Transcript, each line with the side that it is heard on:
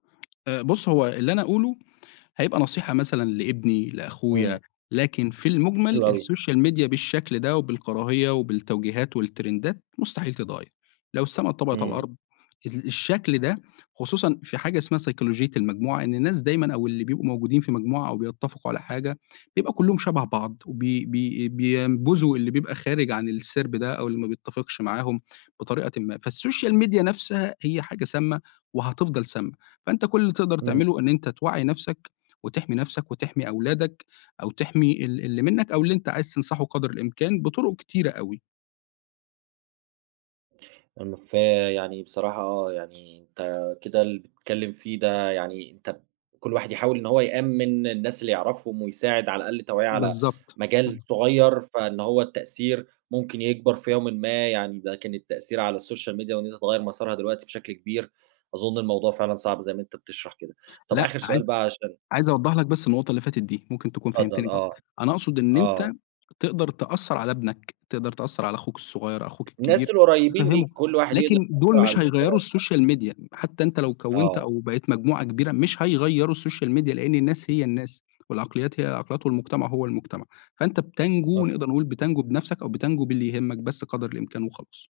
left: آآ بُص هو اللي أنا أقوله، هيبقى نصيحة مثلًا لابني
right: امم.
left: لأخويا، لكن في المُجمل
right: حلو أوي.
left: الSocial Media بالشكل ده، وبالكراهية وبالتوجيهات والترندات مستحيل تتغير، لو السما اتطبقت على
right: إمم.
left: الأرض، ال الشكل ده خصوصًا في حاجة اسمها سيكولوجية المجموعة، إن الناس دايمًا أو اللي بيبقوا موجودين في مجموعة أو بيتفقوا على حاجة، بيبقى كُلّهم شبه بعض، وبي بي بينبذوا اللي بيبقى خارج عن السِرب ده أو اللي ما بيتفقش معاهم بطريقةٍ ما، فالSocial Media نفسها هي حاجة سامّة وهتفضل سامّة، فأنت كُلّ اللي تقدر
right: إمم.
left: تعملُه إن أنت توّعي نفْسك وتحمي نفْسك وتحمي أولادك، أو تحمي ال اللي مِنّك، أو اللي أنت عايز تنصحُه قدر الإمكان بطُرق كتيرة أوي.
right: ام ف يعني بصراحة يعني أنت كده اللي بتتكلّم فيه ده، يعني أنت كُلّ واحد يحاول إن هو يأمّن الناس اللي يعرفهم، ويساعد على الأقل توعية على
left: بالضبط،
right: مجال
left: اهم.
right: صُغيّر، فإن هو التأثير ممكن يكبر في يومٍ ما، يعني لكن التأثير على الSocial Media وإن أنت تغيّر مسارها دلوقتي بشكل كبير، أظُن الموضوع فعلًا صعب زي ما أنت بتشرح كده، طَب
left: لأ،
right: آخر
left: عايز
right: سؤال بقى عشان
left: عايز أوضح لك بس النقطة اللي فاتت دي، ممكن تكون
right: اتفضل
left: فهمتني غلط،
right: آه،
left: أنا أقصد إن
right: آه.
left: أنت تقدر تأثر على ابنك، تقدر تأثر على أخوك الصُغيّر، أخوك
right: الناس
left: الكبير
right: القُريبين
left: تفهمُه،
right: ليك، كُلّ واحد يقدر
left: لكن دُول
right: يأثر على
left: مش هيغيّروا
right: الدايرة بتاعتُه.
left: الSocial Media حتّى أنت لو كوّنت
right: آه.
left: أو بقيت مجموعة كبيرة، مش هيغيّروا الSocial Media لإن الناس هي الناس، والعقليات هي العقليات، والمجتمع هو المجتمع، فأنت بتنجو
right: مفهوم.
left: نقدر نقول بتنجو بنفْسك أو بتنجو باللي يهمك بس قدر الإمكان وخلاص.